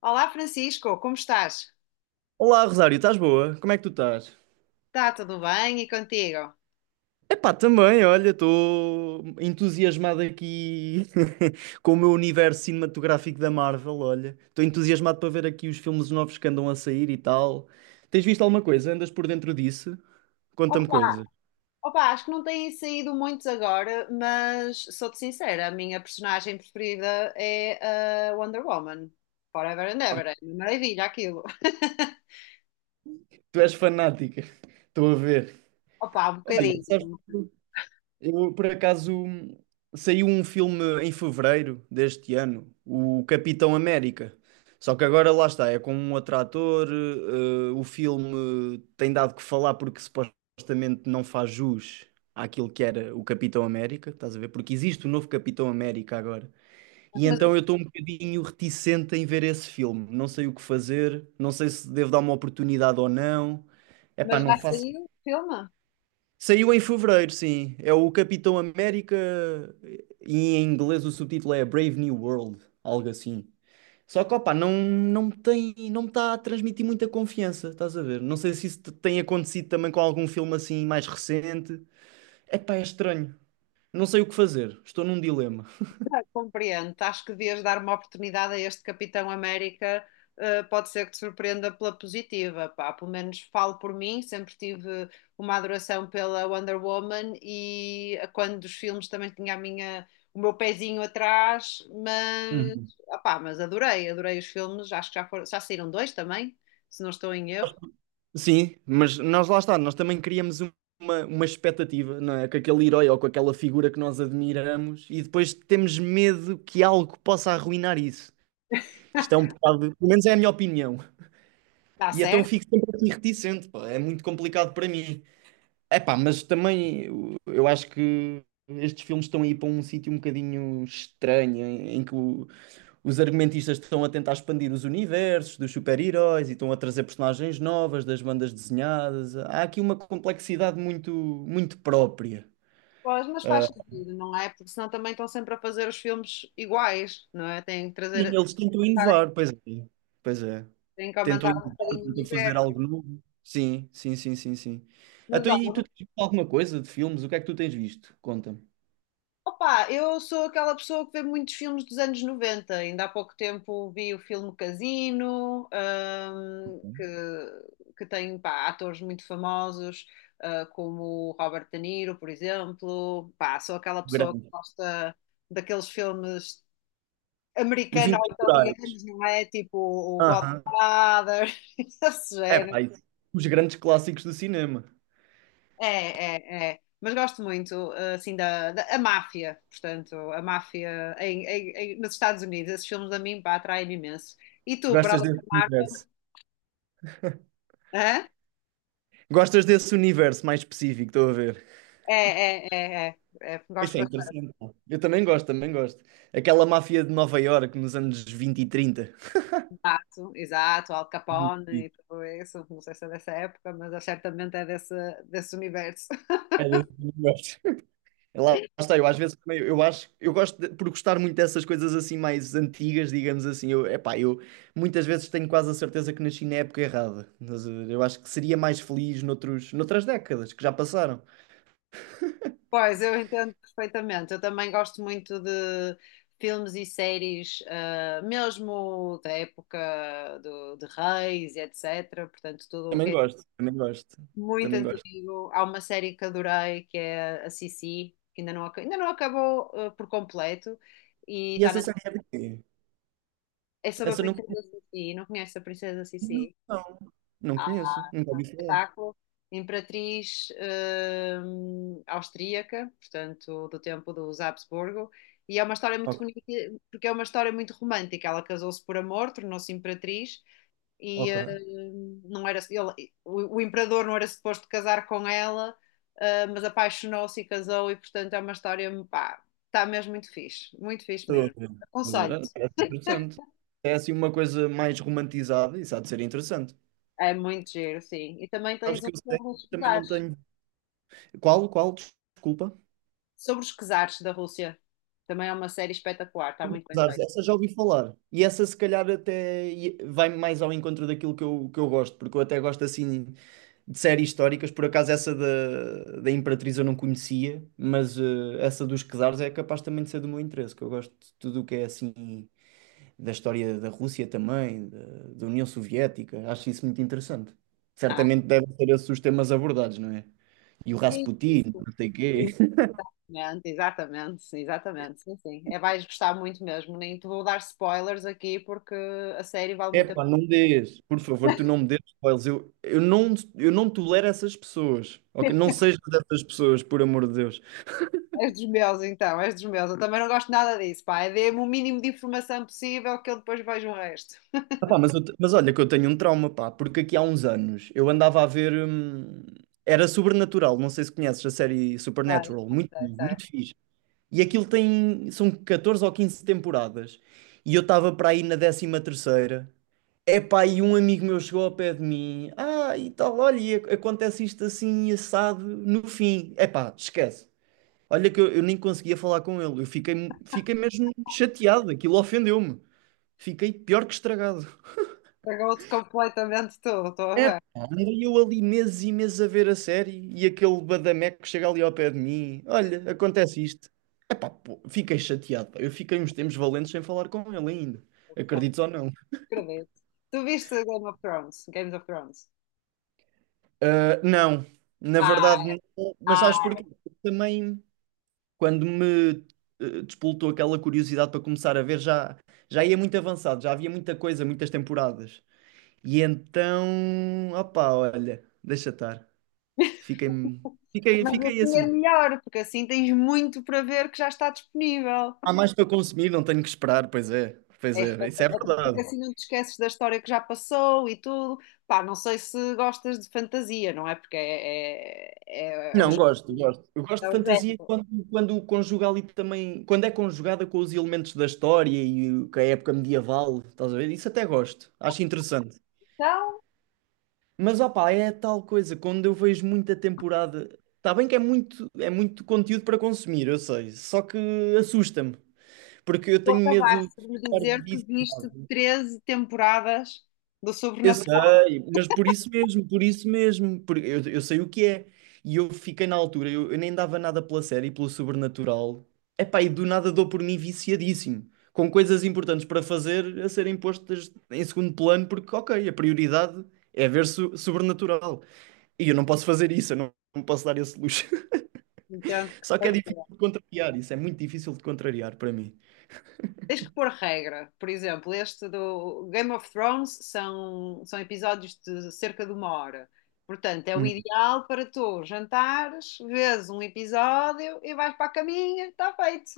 Olá Francisco, como estás? Olá, Rosário, estás boa? Como é que tu estás? Está tudo bem e contigo? Epá, também, olha, estou entusiasmado aqui com o meu universo cinematográfico da Marvel, olha. Estou entusiasmado para ver aqui os filmes novos que andam a sair e tal. Tens visto alguma coisa? Andas por dentro disso? Opa, Conta-me coisas. opa, acho que não têm saído muitos agora, mas sou-te sincera, a minha personagem preferida é a Wonder Woman. Forever and Ah, ever, é uma maravilha aquilo. tu és fanática. Estou a ver. Opa, um Olha, sabes? bocadinho. Eu, por acaso, saiu um filme em fevereiro deste ano, o Capitão América. Só que agora lá está, é com um outro ator. O filme tem dado que falar porque supostamente não faz jus àquilo que era o Capitão América, estás a ver? Porque existe o novo Capitão América agora. E então eu estou um bocadinho reticente em ver esse filme. Não sei o que fazer, não sei se devo dar uma oportunidade ou não. Epá, Mas não já faço. saiu o filme? Saiu em fevereiro, sim. É o Capitão América e em inglês o subtítulo é Brave New World, algo assim. Só que, opá, não me tem, não me está a transmitir muita confiança, estás a ver? Não sei se isso tem acontecido também com algum filme assim mais recente. Epá, é estranho. Não sei o que fazer. Estou num dilema. Ah, compreendo. Acho que devias dar uma oportunidade a este Capitão América. Pode ser que te surpreenda pela positiva, pá. Pelo menos falo por mim, sempre tive uma adoração pela Wonder Woman e a quando dos filmes também tinha a minha, o meu pezinho atrás, mas, Uhum. opá, mas adorei, adorei os filmes. Acho que já foram, já saíram dois também, se não estou em erro. Sim, mas nós lá está, nós também criamos uma expectativa, não é? Com aquele herói ou com aquela figura que nós admiramos e depois temos medo que algo possa arruinar isso. Isto é um bocado, pelo menos é a minha opinião. Está E então eu certo? fico sempre assim reticente, pá. É muito complicado para mim. É pá, mas também eu acho que estes filmes estão aí para um sítio um bocadinho estranho, em que os argumentistas estão a tentar expandir os universos dos super-heróis e estão a trazer personagens novas das bandas desenhadas. Há aqui uma complexidade muito, muito própria. Pois, mas faz sentido, não é? Porque senão também estão sempre a fazer os filmes iguais, não é? Têm que E trazer, eles tentam inovar, pois é. Pois é. tem que Tentam aumentar um inovar, bocadinho o tentam fazer universo. algo novo. Sim, sim, sim, sim, sim. Mas Então, olha, e tu tens visto alguma coisa de filmes? O que é que tu tens visto? Conta-me. opa, eu sou aquela pessoa que vê muitos filmes dos anos 90. Ainda há pouco tempo vi o filme Casino, que tem pá, atores muito famosos, ah, como o Robert De Niro, por exemplo. Pá, sou aquela pessoa que Grande. gosta daqueles filmes Os americanos ou Intemporais. italianos, não é? Tipo o Aham. Godfather, esse É género. pá, isso. Os grandes clássicos do cinema. É, é, é. Mas gosto muito, assim, da a máfia, portanto, a máfia nos Estados Unidos. Esses filmes a mim, pá, atraem-me imenso. E tu, para Gostas além da desse máfia? universo? Hã? Gostas desse universo mais específico, estou a ver. É, é, é, é, é. Gosto Isso é bastante. interessante, pá. Eu também gosto, também gosto. Aquela máfia de Nova Iorque nos anos 20 e 30. Exato, exato, Al Capone e tudo isso. Não sei se é dessa época, mas é certamente é desse universo. É, eu também gosto. Lá está, eu às vezes também, eu acho, eu gosto por gostar muito dessas coisas assim mais antigas, digamos assim, eu, epá, eu muitas vezes tenho quase a certeza que nasci na época errada, mas eu acho que seria mais feliz noutras décadas que já passaram. Pois, eu entendo perfeitamente. Eu também gosto muito de filmes e séries, ah, mesmo da época de Reis e etc. Portanto, tudo o que Também é gosto, também gosto, muito também gosto. antigo. Há uma série que adorei, que é a Sissi, que ainda não, ainda não acabou, ah, por completo. E E está essa na... série é de quê? É sobre a Essa eu não princesa conheço. Sissi. Não conhece a princesa Sissi? Não, não conheço, nunca ouvi falar. Espetáculo, imperatriz austríaca, portanto, do tempo dos Habsburgo, e é uma história muito Ok, bonita, porque é uma história muito romântica. Ela casou-se por amor, tornou-se imperatriz, e ok. Não era, o imperador não era suposto casar com ela, ah, mas apaixonou-se e casou, e portanto é uma história, pá, está mesmo muito fixe Estou a mesmo. ver, estou a ver. Ah, Aconselho-te. parece interessante. É assim uma coisa mais romantizada, isso há de ser interessante. É muito giro, sim. E também Sabes tens um que eu sei, filme de também estudar. não tenho. Qual, qual? Desculpa. Sobre os czares da Rússia. Também é uma série espetacular, está muito bem Zares, feita. essa já ouvi falar. E essa se calhar até vai mais ao encontro daquilo que que eu gosto, porque eu até gosto assim de séries históricas, por acaso essa da, Imperatriz eu não conhecia, mas essa dos Czares é capaz também de ser do meu interesse, que eu gosto de tudo o que é assim da história da Rússia também, da, União Soviética, acho isso muito interessante. Ah, Certamente devem ser esses os temas abordados, não é? E o sim, Rasputin, sim, não sei quê. sim, exatamente, exatamente, sim, sim. É, vais gostar muito mesmo. Nem te vou dar spoilers aqui porque a série vale muito a Epá, não me dês, por favor, tu não me dês spoilers. Eu não tolero essas pessoas. pena. Ok? Não sejas dessas pessoas, por amor de Deus. És dos meus, então, és dos meus. Eu também não gosto nada disso, pá. É. Dê-me o mínimo de informação possível que eu depois vejo o resto. Ah, pá, mas, olha que eu tenho um trauma, pá, porque aqui há uns anos eu andava a ver, era Sobrenatural, não sei se conheces a série Sei, Supernatural, sei, muito, sei, bom, sei. muito fixe. E aquilo tem. São 14 ou 15 temporadas. E eu estava para aí na 13.ª. Epá, e um amigo meu chegou ao pé de mim. Ah, e tal, olha, e acontece isto assim, assado, no fim. Epá, esquece. Olha que eu nem conseguia falar com ele. Eu fiquei mesmo chateado. Aquilo ofendeu-me. Fiquei pior que estragado. Pagou-te completamente tudo, estou a ver. Andei eu ali meses e meses a ver a série e aquele badameco que chega ali ao pé de mim. Olha, acontece isto. Epá, pô, fiquei chateado, pá. Eu fiquei uns tempos valentes sem falar com ele ainda. Acredites ou não? Acredito. Tu viste Game of Thrones? Games of Thrones? Ah, não, na verdade, não. Mas sabes Ah, porquê? Também. Quando me despoltou aquela curiosidade para começar a ver, já ia muito avançado, já havia muita coisa, muitas temporadas. E então, opá, olha, deixa estar. Fiquei, fiquei, mas fiquei assim é assim. melhor, porque assim tens muito para ver que já está disponível. Há mais para consumir, não tenho que esperar, pois É só é, isso é porque verdade. assim não te esqueces da história que já passou e tudo. Pá, não sei se gostas de fantasia, não é? Porque é o Não, jeito gosto, gosto. Eu gosto que é de o fantasia género. quando conjuga ali também, quando é conjugada com os elementos da história e com a época medieval, estás a ver? Isso até gosto, acho interessante. Então, Mas opá, é tal coisa, quando eu vejo muita temporada, está bem que é muito conteúdo para consumir, eu sei, só que assusta-me, porque eu tu tenho medo de acabaste de me ficar dizer que viste viciado. 13 temporadas do Eu Sobrenatural. sei, mas por isso mesmo, porque eu sei o que é. E eu fiquei na altura, eu nem dava nada pela série, pelo sobrenatural. Epá, e do nada dou por mim viciadíssimo, com coisas importantes para fazer a serem postas em segundo plano, porque ok, a prioridade é ver sobrenatural. E eu não posso fazer isso, eu não posso dar esse luxo. Então, Só que foi. é difícil de contrariar isso, é muito difícil de contrariar para mim. Tens que pôr regra. Por exemplo, este do Game of Thrones são episódios de cerca de uma hora. Portanto, é o Hum. ideal para tu jantares, vês um episódio e vais para a caminha, está feito.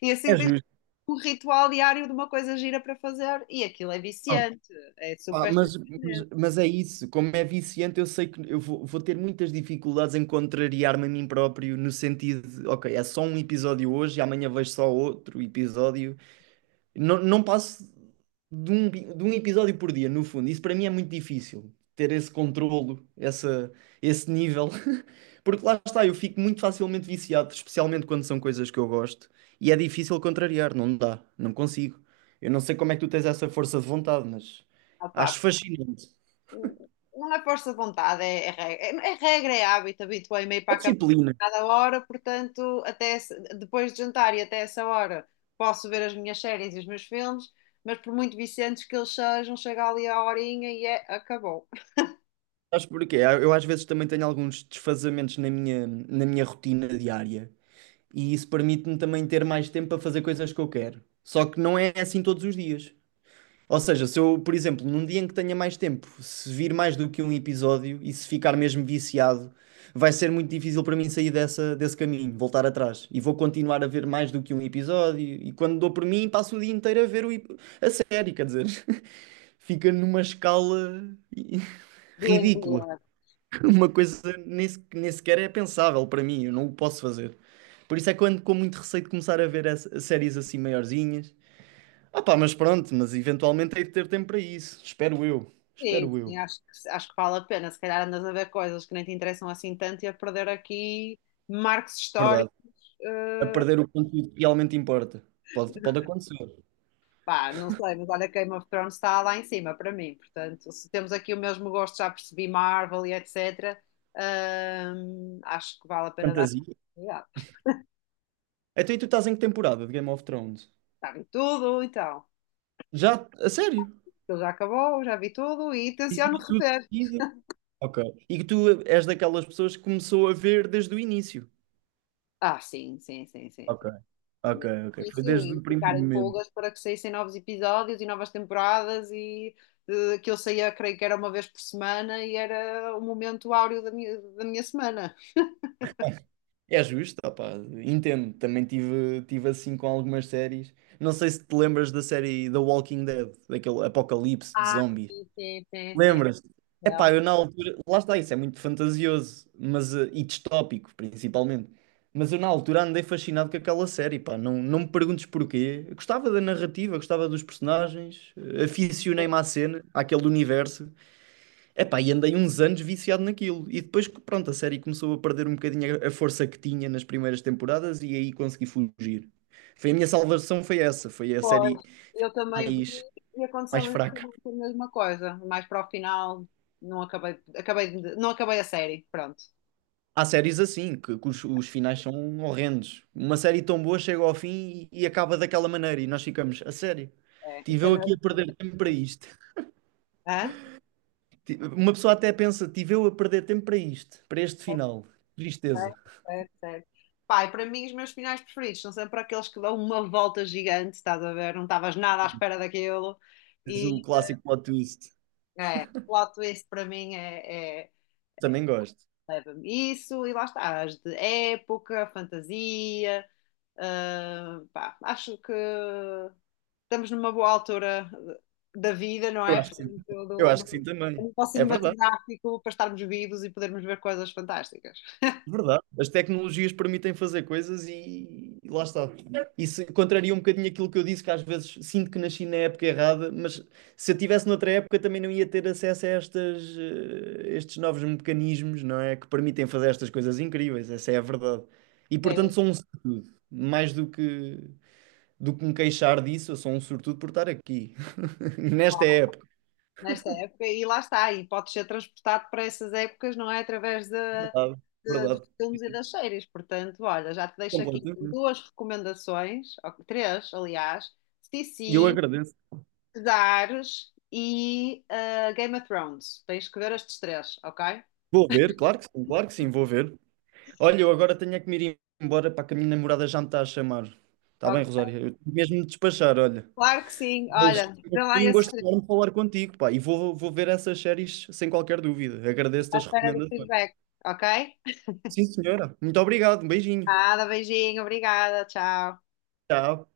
E É assim tens justo. um ritual diário de uma coisa gira para fazer e aquilo é Ah, viciante, é pá, super mas, surpreendente. mas, mas é isso, como é viciante, eu sei que eu vou ter muitas dificuldades em contrariar-me a mim próprio, no sentido de, ok, é só um episódio hoje e amanhã vejo só outro episódio. Não passo de um episódio por dia, no fundo. Isso para mim é muito difícil, ter esse controlo, esse nível. Porque lá está, eu fico muito facilmente viciado, especialmente quando são coisas que eu gosto, e é difícil contrariar, não dá, não consigo. Eu não sei como é que tu tens essa força de vontade, mas Opa, acho fascinante. não é força de vontade, é regra, é regra, é hábito, habituei-me a ir para A a cama disciplina, a cada hora, portanto, até depois de jantar e até essa hora posso ver as minhas séries e os meus filmes, mas por muito viciantes que eles sejam, chega ali a horinha e é, acabou. sabes porquê? Eu às vezes também tenho alguns desfazamentos na minha rotina diária, e isso permite-me também ter mais tempo para fazer coisas que eu quero. Só que não é assim todos os dias. Ou seja, se eu, por exemplo, num dia em que tenha mais tempo, se vir mais do que um episódio e se ficar mesmo viciado, vai ser muito difícil para mim sair desse caminho, voltar atrás. E vou continuar a ver mais do que um episódio. E quando dou por mim, passo o dia inteiro a ver a série, quer dizer, fica numa escala i- ridícula. Doentia. Uma coisa nem, nem sequer é pensável para mim, eu não o posso fazer. Por isso é que eu ando com muito receio de começar a ver séries assim maiorzinhas. Ah pá, mas pronto, mas eventualmente hei de ter tempo para isso. Espero eu. Sim, Espero sim, eu. acho que vale a pena. Se calhar andas a ver coisas que nem te interessam assim tanto e a perder aqui marcos históricos Verdade. A eh, perder o conteúdo que realmente importa. Pode acontecer. Pá, não sei, mas olha, Game of Thrones está lá em cima para mim. Portanto, se temos aqui o mesmo gosto, já percebi Marvel e etc. Acho que vale a pena dar uma Fantasia. oportunidade. Então e tu estás em que temporada de Game of Thrones? Já vi tudo, então. Já? A sério? Aquilo já acabou, já vi tudo e E tenciono que tu... rever. e- Ok. E que tu és daquelas pessoas que começou a ver desde o início. Ah, sim, sim, sim, sim, Ok. sim. Ok, Ainda ok. no Foi início desde e o primeiro ficar em momento. pulgas para que saíssem novos episódios e novas temporadas e que eu saía, creio que era uma vez por semana e era o momento áureo da minha semana. É justo, ah pá, entendo. Também tive assim com algumas séries. Não sei se te lembras da série The Walking Dead, daquele apocalipse de Ah, zombies. sim, sim, sim, sim. Lembras-te? Epá, eu na altura, lá está, isso é muito fantasioso, mas e distópico, principalmente. Mas eu na altura andei fascinado com aquela série, pá, não me perguntes porquê. Eu gostava da narrativa, gostava dos personagens, aficionei-me à cena, àquele universo. Epá, e andei uns anos viciado naquilo. E depois, que, pronto, a série começou a perder um bocadinho a força que tinha nas primeiras temporadas e aí consegui fugir. Foi a minha salvação, foi essa, foi a série Pois, eu também vi mais, e mais aconteceu fraca. exatamente a mesma coisa. Mais para o final, não acabei a série. Pronto. Há séries assim, que os finais são horrendos. Uma série tão boa chega ao fim e acaba daquela maneira e nós ficamos, a sério, É, tive isso é eu aqui a mesmo. perder tempo para isto. Hã? Uma pessoa até pensa, tive eu a perder tempo para isto, para este Certo, final. Tristeza. certo, certo, certo. Pai, para mim, os meus finais preferidos são sempre aqueles que dão uma volta gigante, estás a ver? Não estavas nada à espera daquilo. Mas o E clássico plot twist. é, o plot twist para mim é, Também gosto. leva-me isso, e lá está, as de época, fantasia. Pá, acho que estamos numa boa altura da vida, não Eu é? acho que sim. Portanto, Eu acho que sim a também. nível É verdade. cinematográfico para estarmos vivos e podermos ver coisas fantásticas. Verdade. As tecnologias permitem fazer coisas e lá está. Isso contraria um bocadinho aquilo que eu disse, que às vezes sinto que nasci na época errada, mas se eu tivesse noutra época também não ia ter acesso a estes novos mecanismos, não é? Que permitem fazer estas coisas incríveis, essa é a verdade. E É, portanto sou um sortudo, mais do que me queixar disso, eu sou um sortudo por estar aqui, nesta claro, época. nesta época, e lá está, e pode ser transportado para essas épocas, não é? Através da Verdade, dos verdade, filmes e das séries. Portanto, olha, já te deixo aqui completamente. duas recomendações, ou três, aliás: C. E eu CC, agradeço. Dares e Game of Thrones. Tens que ver estes três, ok? Vou ver, claro que sim, vou ver. Olha, eu agora tenho é que me ir embora para que a minha namorada já me está a chamar. Está Oh, bem, Rosário? Eu tenho mesmo de despachar, olha. claro que sim. Mas Olha, vê lá foi um esse gosto estrelinho, enorme falar contigo, pá. E vou ver essas séries sem qualquer dúvida. à Agradeço-te as espera do recomendações. feedback, ok? Sim, senhora. Muito obrigado. Um beijinho. Nada, beijinho, obrigada, tchau. Tchau.